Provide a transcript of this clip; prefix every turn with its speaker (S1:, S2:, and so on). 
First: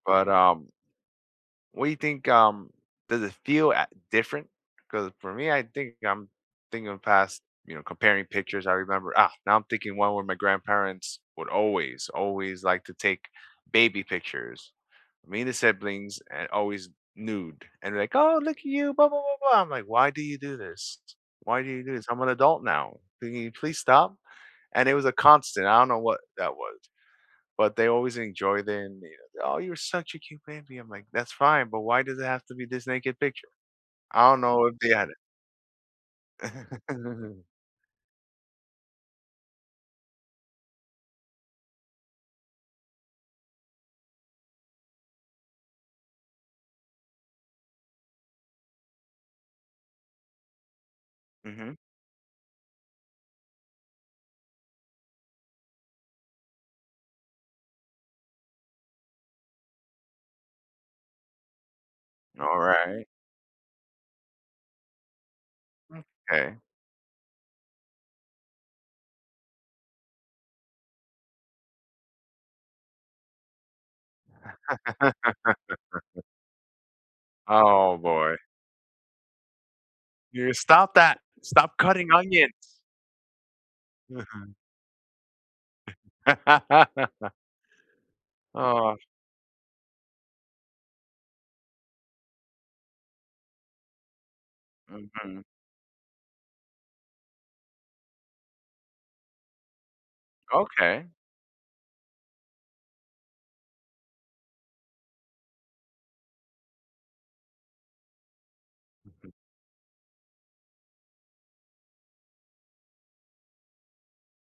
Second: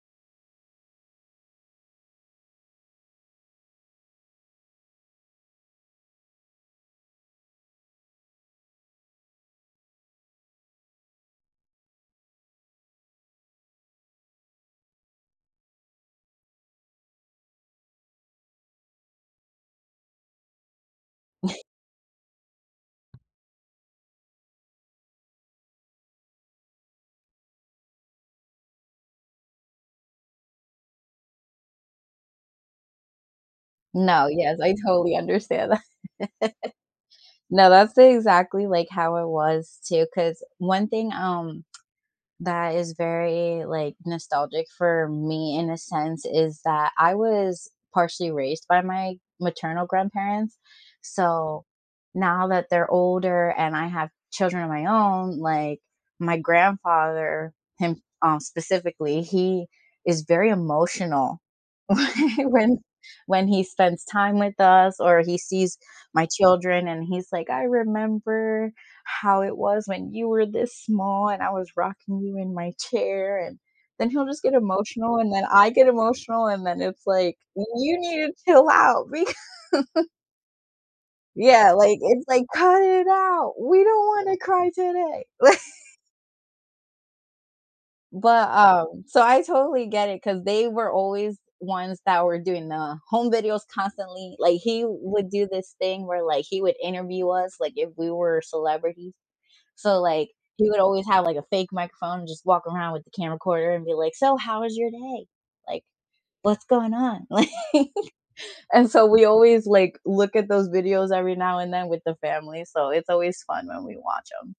S1: But, um What do you think um does it feel, eh different? 'Cause for me, I think I'm thinking of past, you know, comparing pictures, I remember Ah, now I'm thinking one where my grandparents would always, always like to take baby pictures. Me and the siblings and always nude, and they're like, "Oh, look at you, blah, blah, blah, blah." I'm like, "Why do you do this? Why do you do this, I'm an adult now, can you please stop?" And it was a constant, I don't know what that was, but they always enjoyed and they go, "Oh, You're such a cute baby." I'm like, "That's fine. But why does it have to be this naked picture?"
S2: No,
S1: I don't
S2: yes,
S1: know
S2: I
S1: if they had
S2: totally
S1: it
S2: understand that. No, that's the exactly like how it was too, 'cause one thing, um, that is very, like, nostalgic for me in a sense, is that I was partially raised by my maternal grandparents, so,
S1: Mhm.
S2: now that they're older, and I have children of my own, like, my grandfather him, um, specifically he is very emotional whe
S1: Alright.
S2: when he spends time with us, or he sees my
S1: M'kay.
S2: children and he's like, "I remember how it was when you were this small and I was rocking you in my chair and" then he'll just get emotional and then I get emotional and then it's like,
S1: Oh,
S2: "You need to
S1: boy.
S2: chill out, beca"
S1: You stop that!
S2: Yeah,
S1: Stop
S2: like,
S1: cutting
S2: it's like, "Cut
S1: onions!
S2: it out, we don't want to
S1: Mhm.
S2: cry today!" Li But,
S1: Oh.
S2: um, so I totally get it 'cause they were always ones that were doing the home videos constantly, like, he would
S1: Mhm.
S2: do this thing where, like, he would interview us, like, if we were celebrities. So, like, he would
S1: Okay.
S2: always have, like, a fake microphone and just walk around with the camcorder and be like, "So how was your day?" Like, "What's going on?" Like and so we
S1: Mhm.
S2: always, like, look at those videos every now and then with the family, so it's always fun when we watch 'em.